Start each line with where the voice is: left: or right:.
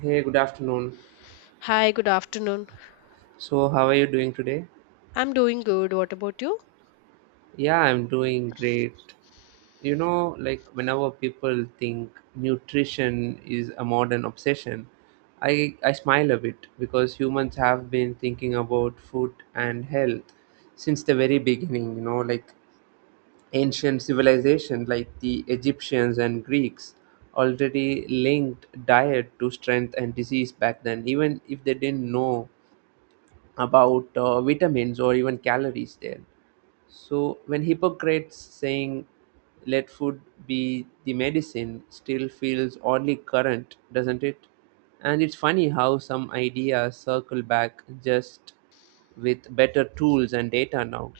right: Hey, good afternoon.
left: Hi, good afternoon.
right: So, how are you doing today?
left: I'm doing good. What about you?
right: Yeah, I'm doing great. You know, like whenever people think nutrition is a modern obsession, I smile a bit because humans have been thinking about food and health since the very beginning, you know, like ancient civilization like the Egyptians and Greeks already linked diet to strength and disease back then, even if they didn't know about vitamins or even calories there. So when Hippocrates saying let food be the medicine still feels oddly current, doesn't it? And it's funny how some ideas circle back just with better tools and data now.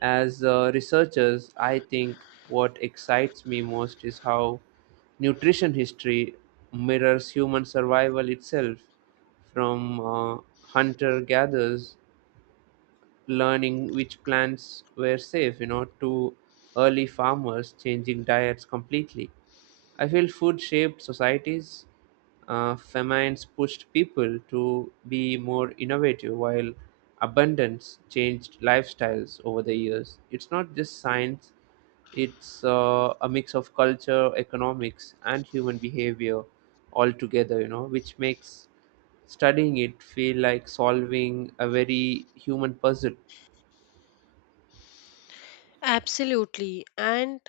right: As researchers, I think what excites me most is how nutrition history mirrors human survival itself from hunter gatherers learning which plants were safe, you know, to early farmers changing diets completely. I feel food shaped societies. Famines pushed people to be more innovative, while abundance changed lifestyles over the years. It's not just science, it's a mix of culture, economics, and human behavior all together, you know, which makes studying it feel like solving a very human puzzle.
left: Absolutely. And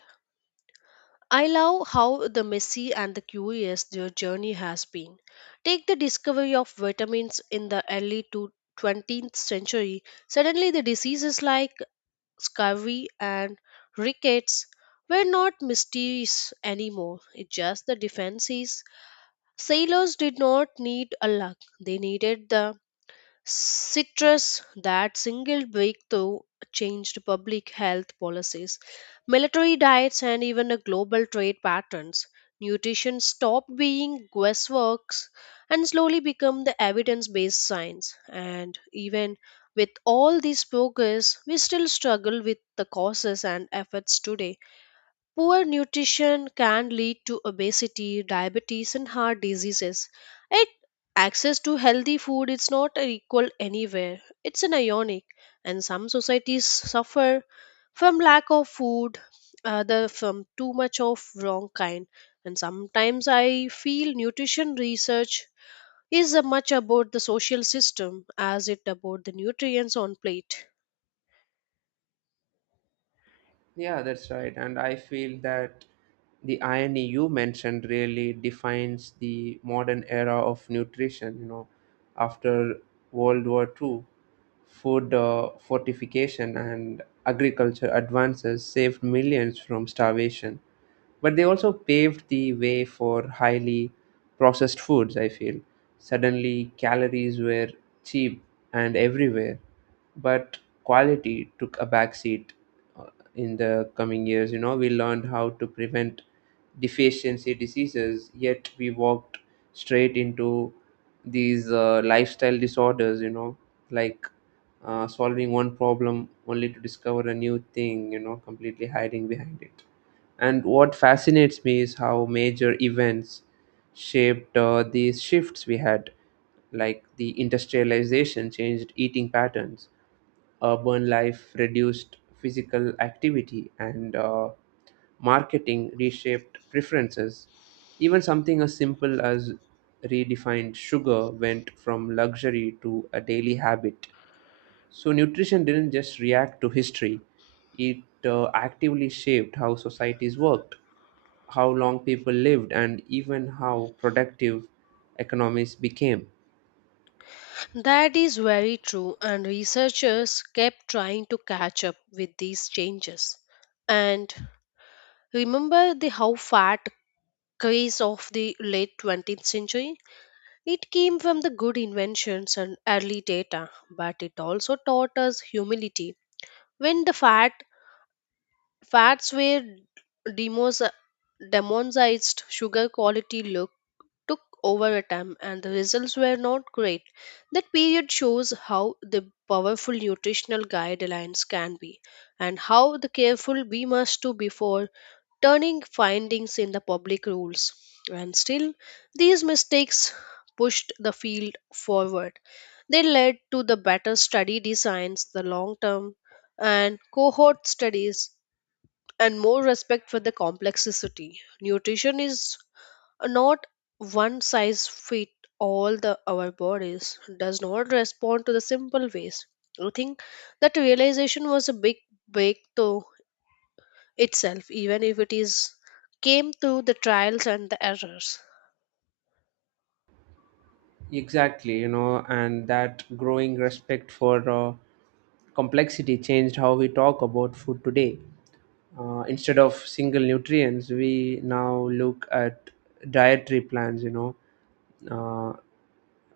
left: I love how the messy and the curious their journey has been. Take the discovery of vitamins in the early to 20th century. Suddenly, the diseases like scurvy and rickets were not mysteries anymore. It's just the defenses. Sailors did not need a luck, they needed the citrus that single breakthrough changed public health policies, military diets, and even the global trade patterns. Nutrition stopped being guessworks and slowly become the evidence-based science. And even with all this progress, we still struggle with the causes and efforts today. Poor nutrition can lead to obesity, diabetes, and heart diseases. Yet, access to healthy food is not equal anywhere. It's an ionic, and some societies suffer from lack of food, other from too much of wrong kind. And sometimes I feel nutrition research is as much about the social system as it about the nutrients on plate.
right: Yeah, that's right. And I feel that the irony you mentioned really defines the modern era of nutrition. You know, after World War II, food fortification and agriculture advances saved millions from starvation, but they also paved the way for highly processed foods, I feel. Suddenly, calories were cheap and everywhere, but quality took a backseat. uh, in the coming years, you know, we learned how to prevent deficiency diseases, yet we walked straight into these lifestyle disorders, you know, like solving one problem only to discover a new thing, you know, completely hiding behind it. And what fascinates me is how major events shaped these shifts we had, like the industrialization changed eating patterns, urban life reduced physical activity, and marketing reshaped preferences. Even something as simple as redefined sugar went from luxury to a daily habit. So, nutrition didn't just react to history, it actively shaped how societies worked, how long people lived, and even how productive economies became.
left: That is very true, and researchers kept trying to catch up with these changes. And remember the how fat craze of the late 20th century? It came from the good inventions and early data, but it also taught us humility. When the fats were demos, demonized, sugar quality looked took over a time and the results were not great. That period shows how the powerful nutritional guidelines can be and how the careful we must do before turning findings in the public rules. And still, these mistakes pushed the field forward. They led to the better study designs, the long term and cohort studies, and more respect for the complexity. Nutrition is not one size fit all, the our bodies does not respond to the simple ways. I think that realization was a big breakthrough itself, even if it is came through the trials and the errors.
right: Exactly, you know, and that growing respect for complexity changed how we talk about food today. Uh, Instead of single nutrients, we now look at dietary plans, you know, uh,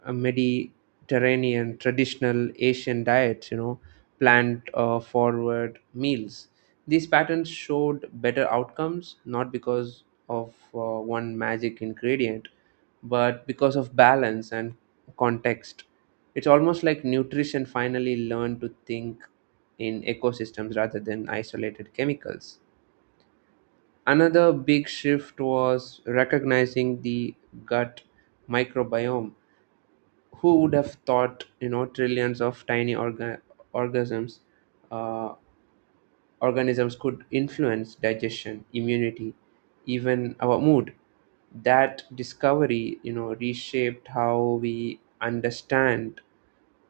right: Mediterranean, traditional Asian diets, you know, plant forward meals. These patterns showed better outcomes not because of one magic ingredient, but because of balance and context. It's almost like nutrition finally learned to think in ecosystems rather than isolated chemicals. Another big shift was recognizing the gut microbiome. Who would have thought, you know, trillions of tiny organisms uh, organisms could influence digestion, immunity, even our mood. That discovery, you know, reshaped how we understand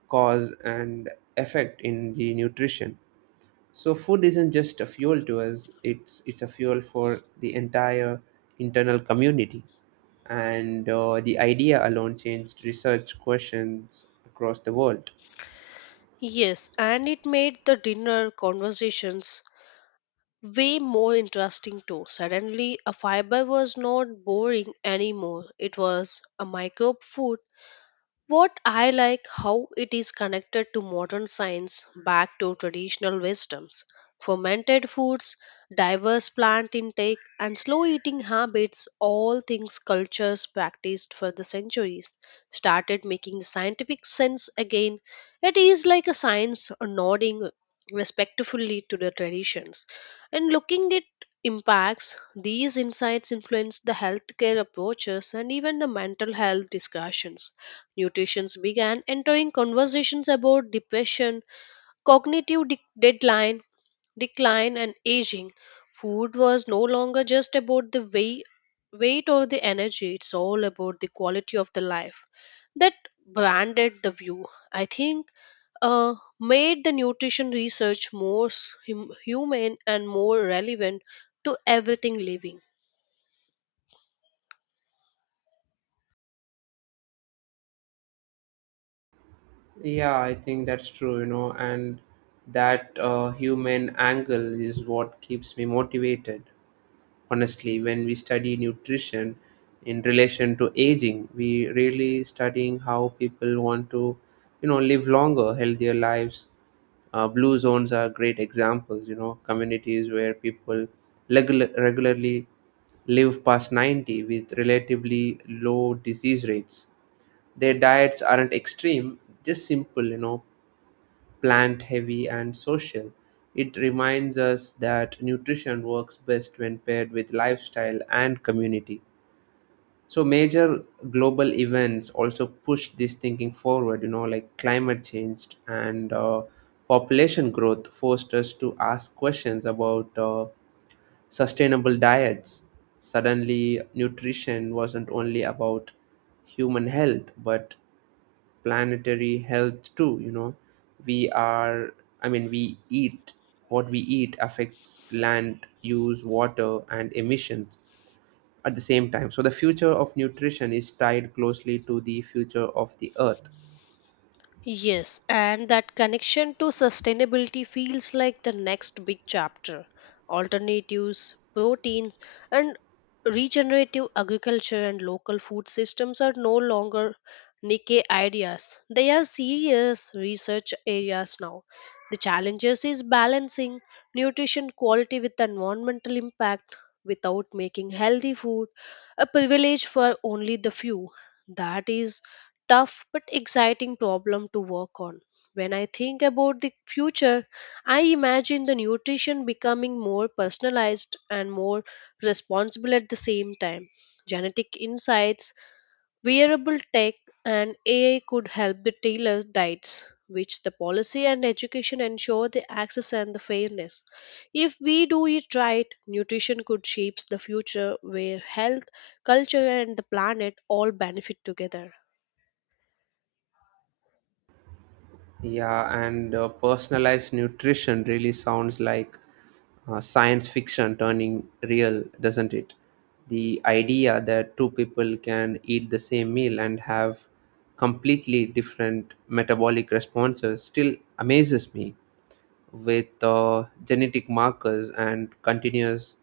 right: cause and effect in the nutrition. So food isn't just a fuel to us, it's a fuel for the entire internal community. And the idea alone changed research questions across the world.
left: Yes, and it made the dinner conversations way more interesting too. Suddenly a fiber was not boring anymore, it was a micro food. What I like how it is connected to modern science back to traditional wisdoms. Fermented foods, diverse plant intake, and slow eating habits, all things cultures practiced for the centuries, started making scientific sense again. It is like a science nodding respectfully to the traditions. And looking at impacts, these insights influence the healthcare approaches and even the mental health discussions. Nutritions began entering conversations about depression, cognitive decline, and aging. Food was no longer just about the weight or the energy, it's all about the quality of the life. That branded the view. I think made the nutrition research more human and more relevant to everything living.
right: Yeah, I think that's true, you know, and that human angle is what keeps me motivated. Honestly, when we study nutrition in relation to aging, we really studying how people want to, you know, live longer, healthier lives. Blue zones are great examples, you know, communities where people regularly live past 90 with relatively low disease rates. Their diets aren't extreme, just simple, you know, plant heavy and social. It reminds us that nutrition works best when paired with lifestyle and community. So, major global events also push this thinking forward, you know, like climate change and population growth forced us to ask questions about sustainable diets. Suddenly, nutrition wasn't only about human health, but planetary health too. You know, we are I mean we eat what we eat affects land use, water, and emissions at the same time. So the future of nutrition is tied closely to the future of the earth.
left: Yes, and that connection to sustainability feels like the next big chapter. Alternatives, proteins, and regenerative agriculture and local food systems are no longer niche ideas. They are serious research areas now. The challenges is balancing nutrition quality with environmental impact without making healthy food a privilege for only the few. That is tough but exciting problem to work on. When I think about the future, I imagine the nutrition becoming more personalized and more responsible at the same time. Genetic insights, wearable tech, and AI could help the tailor diets, which the policy and education ensure the access and the fairness. If we do it right, nutrition could shape the future where health, culture, and the planet all benefit together.
right: Yeah, and personalized nutrition really sounds like science fiction turning real, doesn't it? The idea that two people can eat the same meal and have completely different metabolic responses still amazes me. With genetic markers and continuous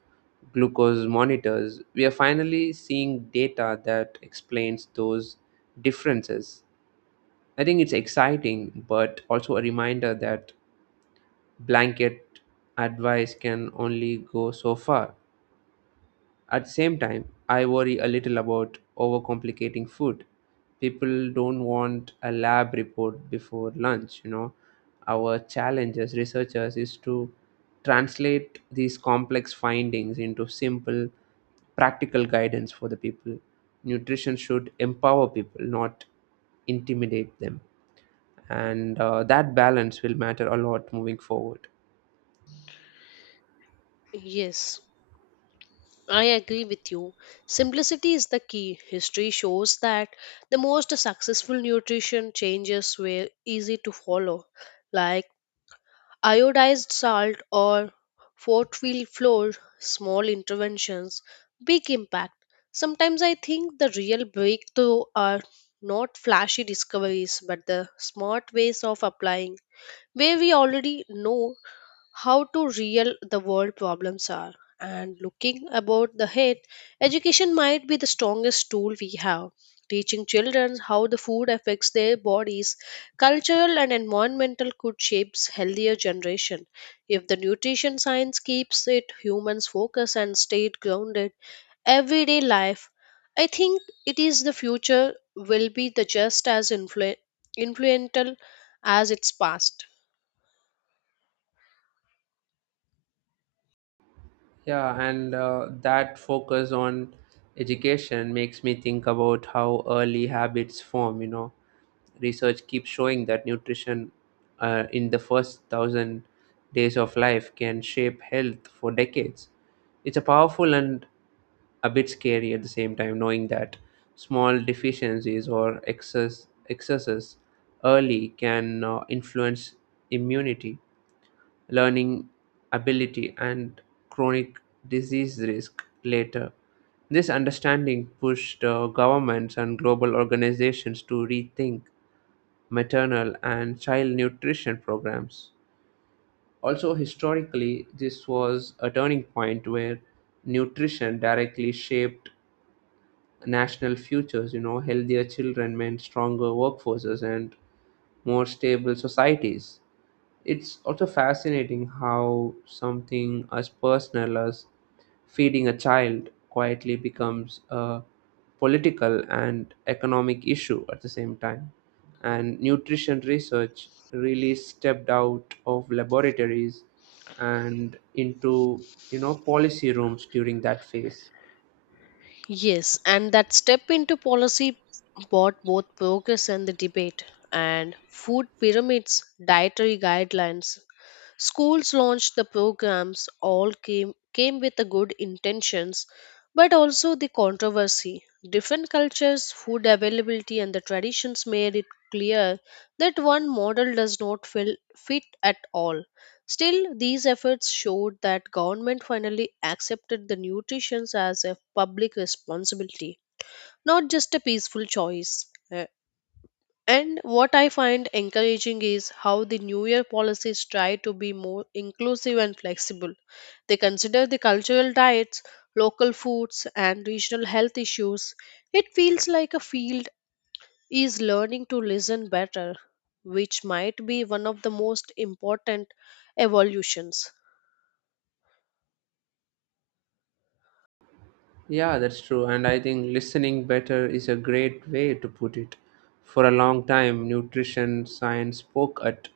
right: glucose monitors, we are finally seeing data that explains those differences. I think it's exciting, but also a reminder that blanket advice can only go so far. At the same time, I worry a little about overcomplicating food. People don't want a lab report before lunch, you know. Our challenge as researchers is to translate these complex findings into simple, practical guidance for the people. Nutrition should empower people, not intimidate them. And that balance will matter a lot moving forward.
left: Yes. I agree with you. Simplicity is the key. History shows that the most successful nutrition changes were easy to follow, like iodized salt or fortfield flour, small interventions, big impact. Sometimes I think the real breakthrough are not flashy discoveries but the smart ways of applying where we already know how to real the world problems are. And looking about the head, education might be the strongest tool we have, teaching children how the food affects their bodies, cultural and environmental could shapes healthier generation. If the nutrition science keeps it humans focus and stayed grounded everyday life, I think it is the future will be the just as influential as its past.
right: Yeah, and that focus on education makes me think about how early habits form. You know, research keeps showing that nutrition in the first 1,000 days of life can shape health for decades. It's a powerful and a bit scary at the same time, knowing that small deficiencies or excesses early can influence immunity, learning ability, and chronic disease risk later. This understanding pushed governments and global organizations to rethink maternal and child nutrition programs. Also, historically, this was a turning point where nutrition directly shaped national futures. You know, healthier children meant stronger workforces and more stable societies. It's also fascinating how something as personal as feeding a child quietly becomes a political and economic issue at the same time. And nutrition research really stepped out of laboratories and into, you know, policy rooms during that phase.
left: Yes, and that step into policy brought both progress and the debate. And food pyramids, dietary guidelines, schools launched the programs, all came with the good intentions, but also the controversy. Different cultures, food availability, and the traditions made it clear that one model does not fit at all. Still, these efforts showed that government finally accepted the nutrition as a public responsibility, not just a peaceful choice. Uh, And what I find encouraging is how the New Year policies try to be more inclusive and flexible. They consider the cultural diets, local foods, and regional health issues. It feels like a field is learning to listen better, which might be one of the most important evolutions.
right: Yeah, that's true. And I think listening better is a great way to put it. For a long time, nutrition science spoke at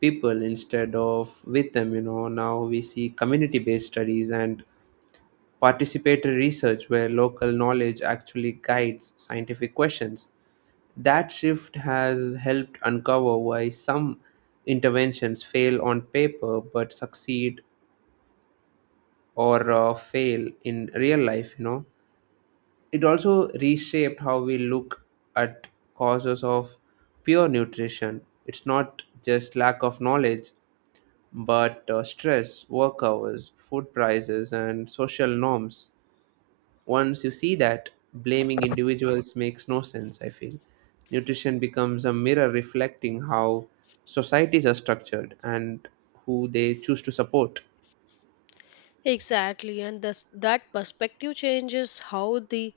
right: people instead of with them, you know. Now we see community based studies and participatory research where local knowledge actually guides scientific questions. That shift has helped uncover why some interventions fail on paper but succeed, or fail in real life, you know. It also reshaped how we look at causes of pure nutrition. It's not just lack of knowledge, but stress, work hours, food prices, and social norms. Once you see that, blaming individuals makes no sense, I feel. Nutrition becomes a mirror reflecting how societies are structured and who they choose to support.
left: Exactly, and thus that perspective changes how the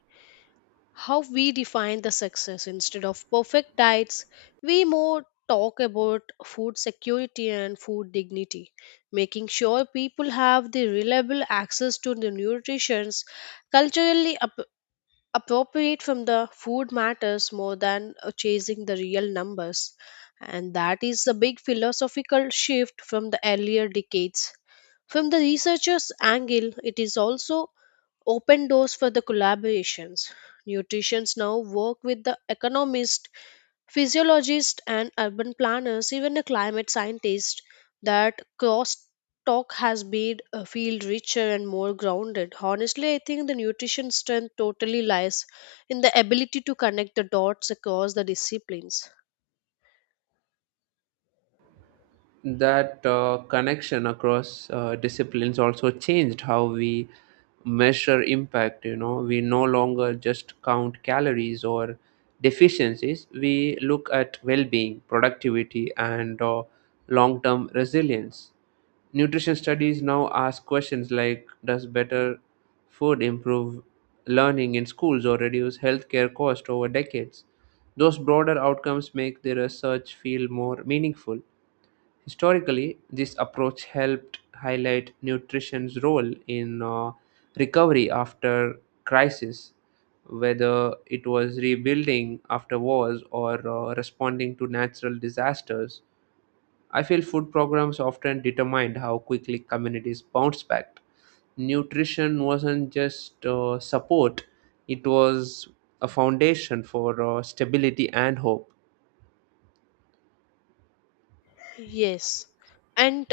left: how we define the success. Instead of perfect diets, we more talk about food security and food dignity, making sure people have the reliable access to the nutrition culturally appropriate from the food matters more than chasing the real numbers. And that is a big philosophical shift from the earlier decades. From the researcher's angle, it is also open doors for the collaborations. Nutritionists now work with the economists, physiologists, and urban planners, even the climate scientists. That cross talk has made a field richer and more grounded. Honestly, I think the nutrition strength totally lies in the ability to connect the dots across the disciplines.
right: That connection across disciplines also changed how we measure impact. You know, we no longer just count calories or deficiencies, we look at well-being, productivity, and long-term resilience. Nutrition studies now ask questions like, does better food improve learning in schools or reduce healthcare cost over decades? Those broader outcomes make the research feel more meaningful. Historically, this approach helped highlight nutrition's role in recovery after crisis, whether it was rebuilding after wars or responding to natural disasters. I feel food programs often determined how quickly communities bounced back. Nutrition wasn't just support, it was a foundation for stability and hope.
left: Yes. And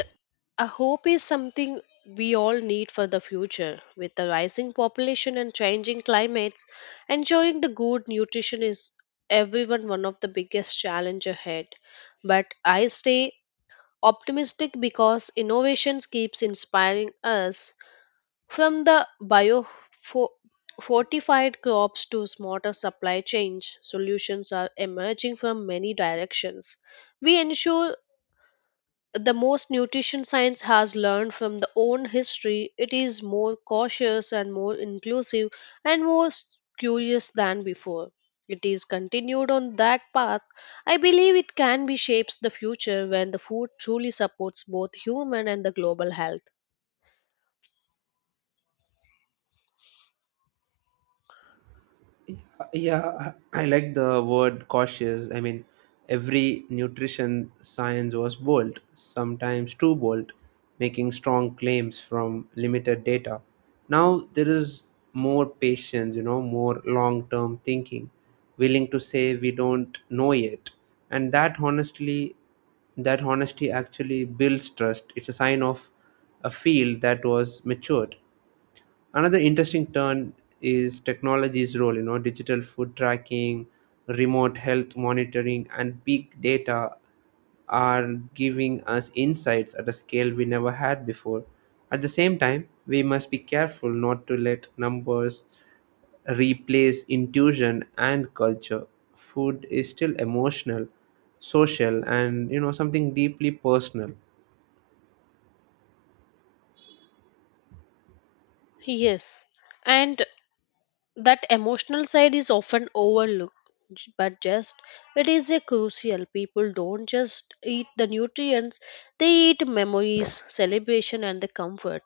left: a hope is something we all need for the future. With the rising population and changing climates, ensuring the good nutrition is everyone one of the biggest challenge ahead. But I stay optimistic because innovations keeps inspiring us from the bio fortified crops to smarter supply chain solutions are emerging from many directions. We ensure the most nutrition science has learned from the own history, it is more cautious and more inclusive and more curious than before. It is continued on that path, I believe it can be shapes the future when the food truly supports both human and the global health.
right: Yeah, I like the word cautious. I mean, every nutrition science was bold, sometimes too bold, making strong claims from limited data. Now there is more patience, you know, more long term thinking, willing to say we don't know yet. And that honesty actually builds trust. It's a sign of a field that was matured. Another interesting turn is technology's role. You know, digital food tracking, remote health monitoring, and big data are giving us insights at a scale we never had before. At the same time, we must be careful not to let numbers replace intuition and culture. Food is still emotional, social, and, you know, something deeply personal.
left: Yes, and that emotional side is often overlooked. But just it is a crucial, people don't just eat the nutrients, they eat memories celebration and the comfort.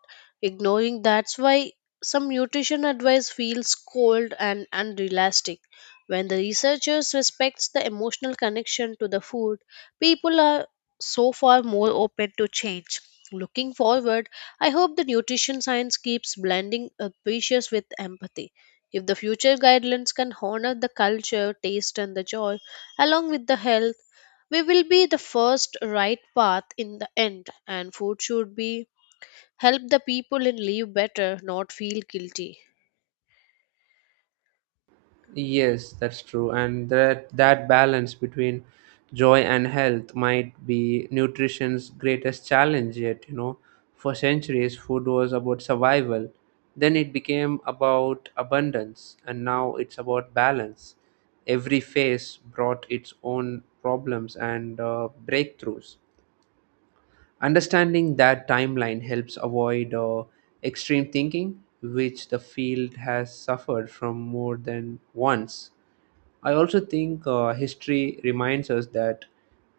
left: Ignoring that's why some nutrition advice feels cold and unrealistic. When the researchers respects the emotional connection to the food, people are so far more open to change. Looking forward, I hope the nutrition science keeps blending a precious with empathy. If the future guidelines can honor the culture, taste, and the joy, along with the health, we will be the first right path in the end. And food should be help the people and live better, not feel guilty.
right: Yes, that's true. And that balance between joy and health might be nutrition's greatest challenge yet, you know. For centuries food was about survival. Then it became about abundance, and now it's about balance. Every phase brought its own problems and breakthroughs. Understanding that timeline helps avoid extreme thinking, which the field has suffered from more than once. I also think history reminds us that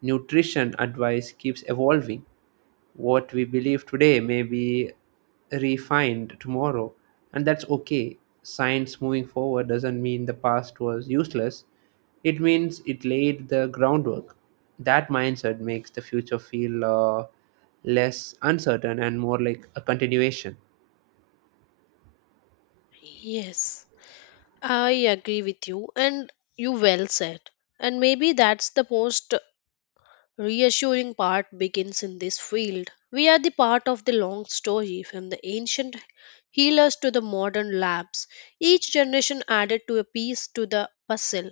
right: nutrition advice keeps evolving. What we believe today may be refined tomorrow, and that's okay. Science moving forward doesn't mean the past was useless, it means it laid the groundwork. That mindset makes the future feel less uncertain and more like a continuation.
left: Yes, I agree with you, and you well said. And maybe that's the most reassuring part begins in this field. We are the part of the long story from the ancient healers to the modern labs. Each generation added to a piece to the puzzle.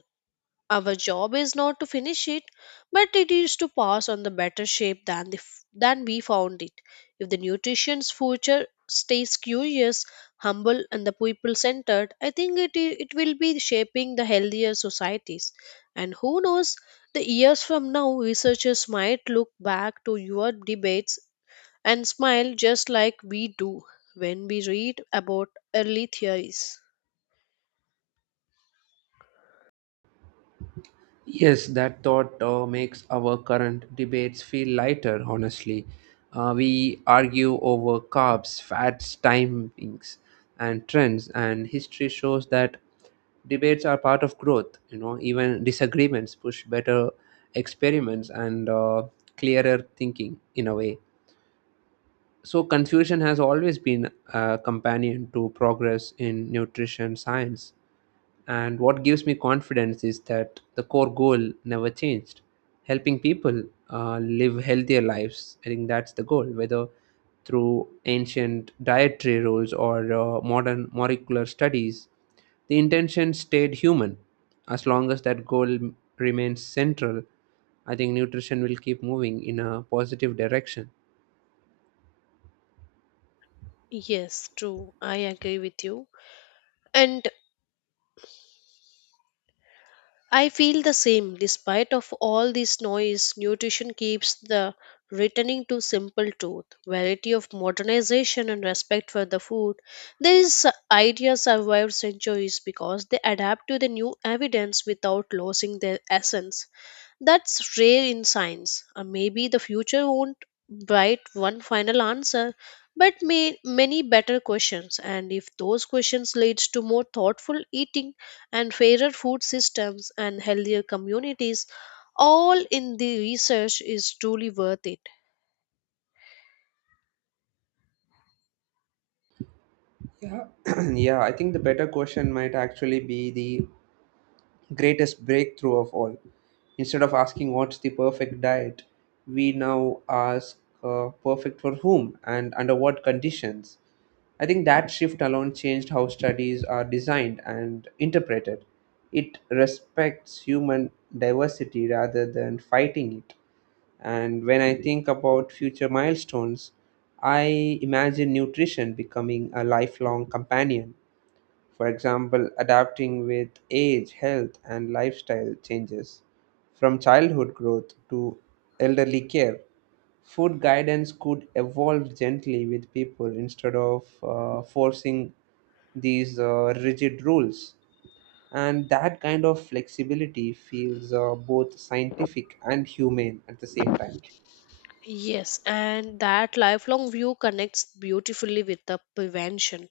left: Our job is not to finish it, but it is to pass on the better shape than than we found it. If the nutrition's future stays curious, humble, and the people centered, I think it will be shaping the healthier societies. And who knows, the years from now, researchers might look back to your debates and smile just like we do when we read about early theories.
right: Yes, that thought makes our current debates feel lighter, honestly. We argue over carbs, fats, timings, and trends, and history shows that debates are part of growth. You know, even disagreements push better experiments and clearer thinking in a way. So, confusion has always been a companion to progress in nutrition science. And what gives me confidence is that the core goal never changed, helping people live healthier lives. I think that's the goal, whether through ancient dietary rules or modern molecular studies. The intention stayed human. As long as that goal remains central, I think nutrition will keep moving in a positive direction.
left: Yes, true. I agree with you. And I feel the same. Despite of all this noise, nutrition keeps the returning to simple truth, variety of modernization and respect for the food. These ideas survive centuries because they adapt to the new evidence without losing their essence. That's rare in science. Maybe the future won't write one final answer, but may many better questions. And if those questions leads to more thoughtful eating and fairer food systems and healthier communities, all in the research is truly worth it.
right: Yeah, yeah. I think the better question might actually be the greatest breakthrough of all. Instead of asking what's the perfect diet, we now ask perfect for whom and under what conditions. I think that shift alone changed how studies are designed and interpreted. It respects human diversity rather than fighting it. And when I think about future milestones, I imagine nutrition becoming a lifelong companion, for example, adapting with age, health, and lifestyle changes. From childhood growth to elderly care, food guidance could evolve gently with people instead of forcing these rigid rules. And that kind of flexibility feels both scientific and humane at the same time.
left: Yes, and that lifelong view connects beautifully with the prevention.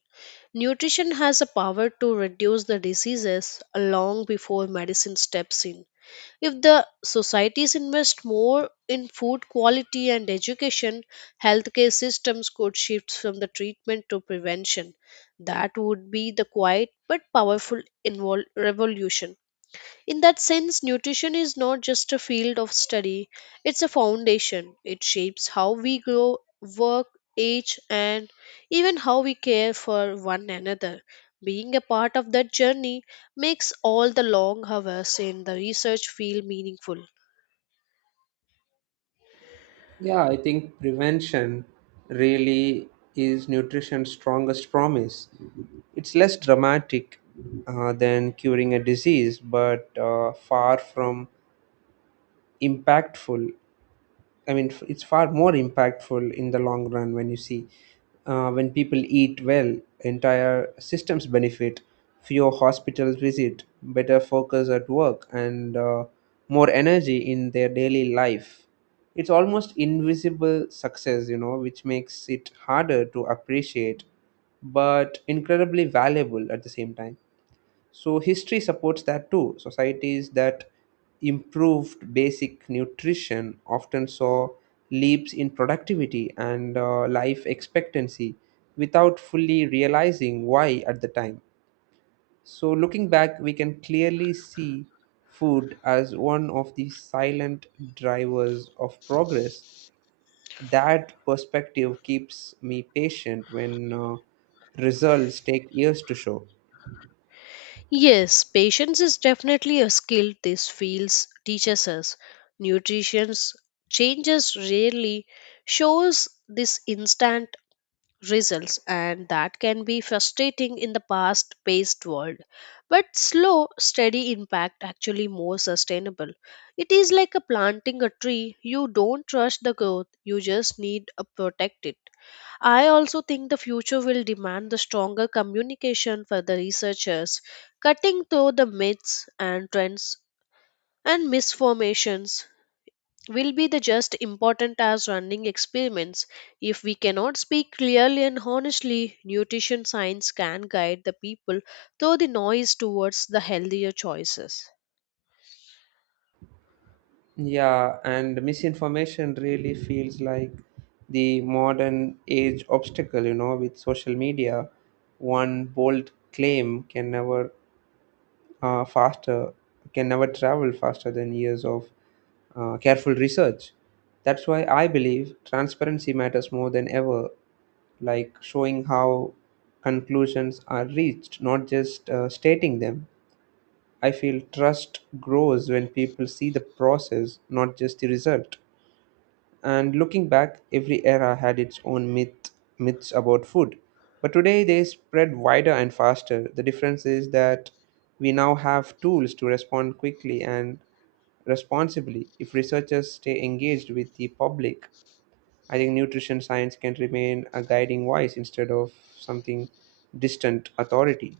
left: Nutrition has a power to reduce the diseases long before medicine steps in. If the societies invest more in food quality and education, healthcare systems could shift from the treatment to prevention. That would be the quiet but powerful revolution. In that sense, nutrition is not just a field of study, it's a foundation. It shapes how we grow, work, age, and even how we care for one another. Being a part of that journey makes all the long hours in the research feel meaningful.
right: Yeah, I think prevention really is nutrition's strongest promise. It's less dramatic than curing a disease, but far from impactful, I mean, it's far more impactful in the long run. When you see, when people eat well, entire systems benefit, fewer hospitals visit, better focus at work, and more energy in their daily life. It's almost invisible success, you know, which makes it harder to appreciate, but incredibly valuable at the same time. So history supports that too. Societies that improved basic nutrition often saw leaps in productivity and life expectancy without fully realizing why at the time. So looking back, we can clearly see food as one of the silent drivers of progress. That perspective keeps me patient when results take years to show.
left: Yes, patience is definitely a skill this field teaches us. Nutrition's changes rarely shows this instant results and that can be frustrating in the past paced world, but slow steady impact actually more sustainable. It is like a planting a tree, you don't rush the growth, you just need to protect it. I also think the future will demand the stronger communication for the researchers. Cutting through the myths and trends and misformations will be the just important as running experiments. If we cannot speak clearly and honestly, nutrition science can guide the people through the noise towards the healthier choices.
right: Yeah, and misinformation really feels like the modern age obstacle, you know, with social media. One bold claim can uh, faster never travel faster than years of careful research. That's why I believe transparency matters more than ever, like showing how conclusions are reached, not just stating them. I feel trust grows when people see the process, not just the result. And looking back, every era had its own myths about food. But today they spread wider and faster. The difference is that we now have tools to respond quickly and responsibly. If researchers stay engaged with the public, I think nutrition science can remain a guiding voice instead of something distant authority.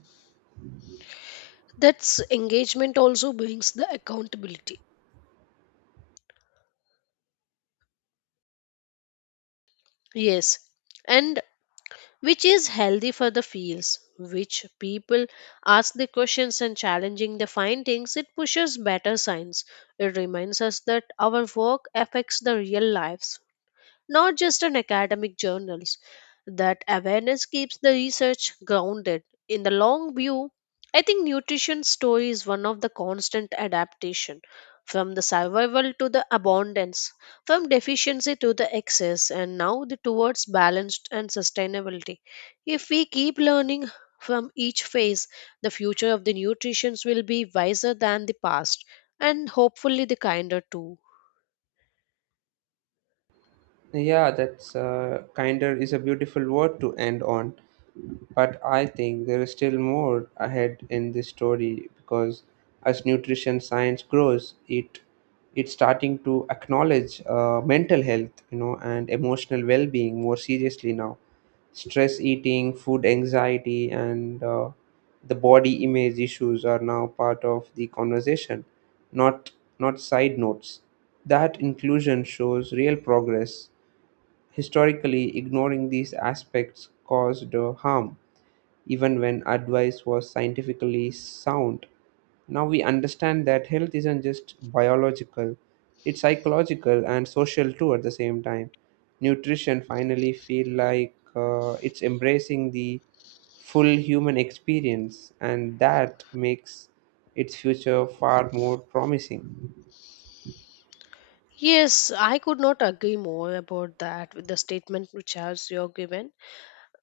left: That's engagement also brings the accountability, yes, and which is healthy for the fields, which people ask the questions and challenging the findings, it pushes better science. It reminds us that our work affects the real lives, not just in academic journals. That awareness keeps the research grounded. In the long view, I think nutrition story is one of the constant adaptation from the survival to the abundance, from deficiency to the excess, and now the towards balanced and sustainability. If we keep learning from each phase, the future of the nutrition will be wiser than the past and hopefully the kinder too.
right: Yeah, that's kinder is a beautiful word to end on. But I think there is still more ahead in this story because as nutrition science grows, it's starting to acknowledge mental health, you know, and emotional well-being more seriously now. Stress eating, food anxiety, and the body image issues are now part of the conversation, not not side notes. That inclusion shows real progress. Historically, ignoring these aspects caused harm even when advice was scientifically sound. Now we understand that health isn't just biological, it's psychological and social too at the same time. Nutrition finally feel like it's embracing the full human experience, and that makes its future far more promising.
left: Yes, I could not agree more about that with the statement which has you have given.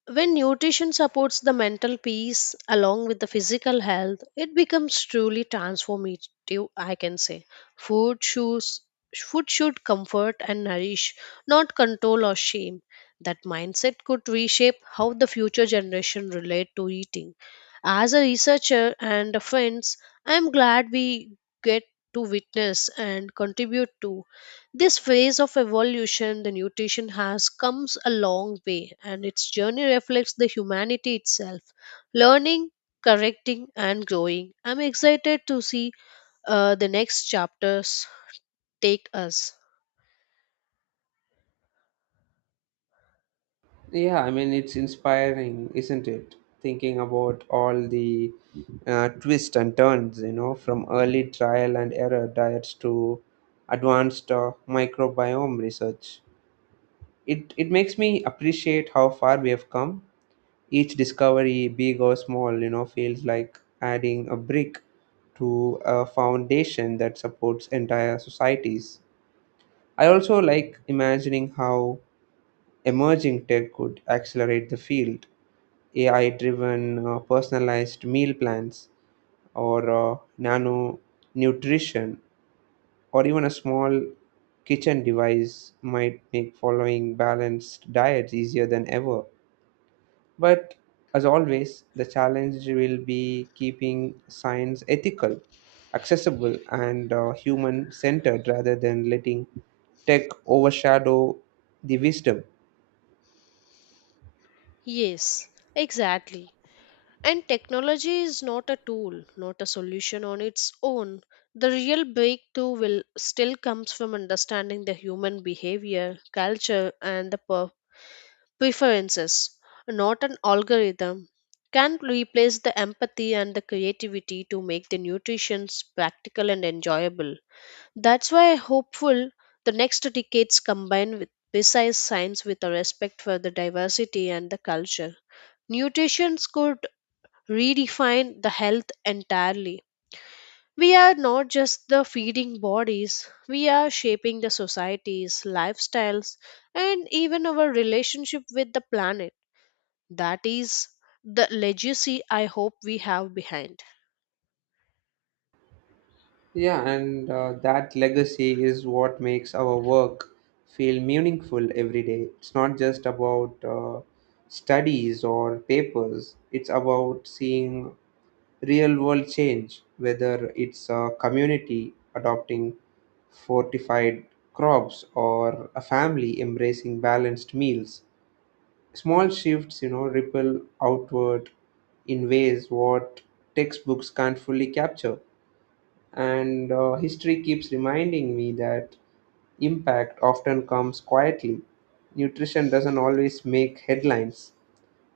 left: When nutrition supports the mental peace along with the physical health, it becomes truly transformative, I can say. Food shoes Food should comfort and nourish, not control or shame. That mindset could reshape how the future generation relate to eating. As a researcher and a friends, I am glad we get to witness and contribute to this phase of evolution. The nutrition has comes a long way and its journey reflects the humanity itself, learning, correcting and growing. I'm excited to see the next chapters take us.
right: Yeah, I mean, it's inspiring, isn't it? Thinking about all the twists and turns, you know, from early trial and error diets to advanced microbiome research. It makes me appreciate how far we have come. Each discovery, big or small, you know, feels like adding a brick to a foundation that supports entire societies. I also like imagining how emerging tech could accelerate the field. AI-driven personalized meal plans, or nano nutrition, or even a small kitchen device might make following balanced diets easier than ever. But as always, the challenge will be keeping science ethical, accessible, and human centered, rather than letting tech overshadow the wisdom.
left: Yes, exactly. And technology is not a tool, not a solution on its own. The real breakthrough will still comes from understanding the human behavior, culture and the purpose preferences, not an algorithm, can replace the empathy and the creativity to make the nutrition practical and enjoyable. That's why I'm hopeful the next decades combine with precise science with a respect for the diversity and the culture. Nutrition could redefine the health entirely. We are not just the feeding bodies, we are shaping the societies, lifestyles, and even our relationship with the planet. That is the legacy I hope we have behind.
right: Yeah, and that legacy is what makes our work feel meaningful every day. It's not just about studies or papers, it's about seeing real world change, whether it's a community adopting fortified crops or a family embracing balanced meals. Small shifts, you know, ripple outward in ways what textbooks can't fully capture. And history keeps reminding me that impact often comes quietly. Nutrition doesn't always make headlines,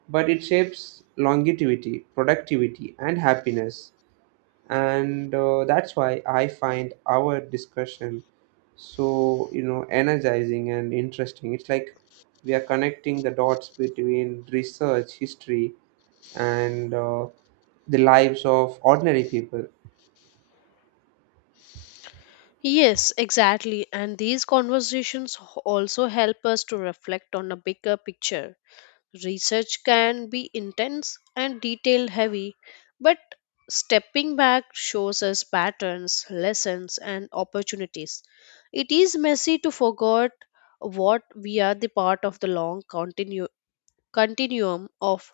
right: but it shapes longevity, productivity, and happiness. And that's why I find our discussion so, you know, energizing and interesting. It's like we are connecting the dots between research, history, and the lives of ordinary people.
left: Yes, exactly. And these conversations also help us to reflect on a bigger picture. Research can be intense and detail heavy, but stepping back shows us patterns, lessons, and opportunities. It is messy to forget what we are the part of the long continuum of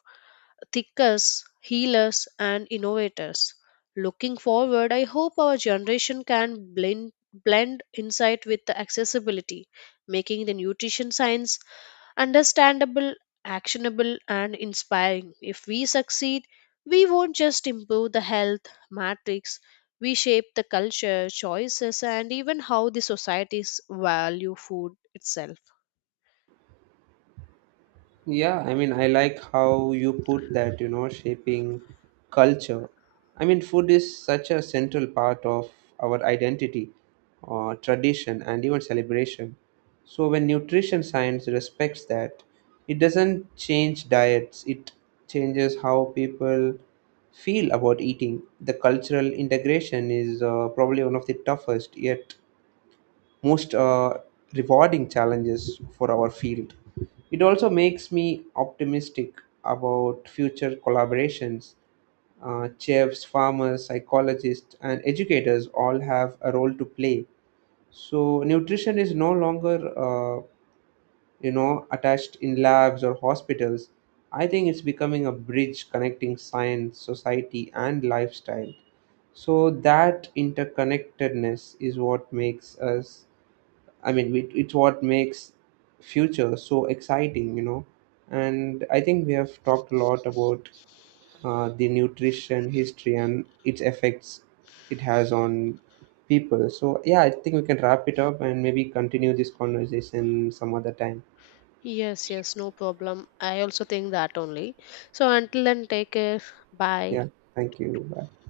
left: thinkers, healers, and innovators. Looking forward, I hope our generation can blend insight with the accessibility, making the nutrition science understandable, actionable, and inspiring. If we succeed, we won't just improve the health matrix, we shape the culture, choices, and even how the societies value food itself.
right: Yeah, I mean, I like how you put that, you know, shaping culture. I mean, food is such a central part of our identity, tradition, and even celebration. So, when nutrition science respects that, it doesn't change diets, it changes how people feel about eating. The cultural integration is probably one of the toughest yet most rewarding challenges for our field. It also makes me optimistic about future collaborations. Chefs, farmers, psychologists, and educators all have a role to play. So nutrition is no longer, uh, you know, attached in labs or hospitals. I think it's becoming a bridge connecting science, society, and lifestyle. So that interconnectedness is what makes us, I mean, it's what makes future so exciting, you know. And I think we have talked a lot about the nutrition history and its effects it has on people. So yeah, I think we can wrap it up and maybe continue this conversation some other time.
left: Yes, yes, no problem. I also think that only. So until then, take care. Bye.
right: Yeah, thank you. Bye.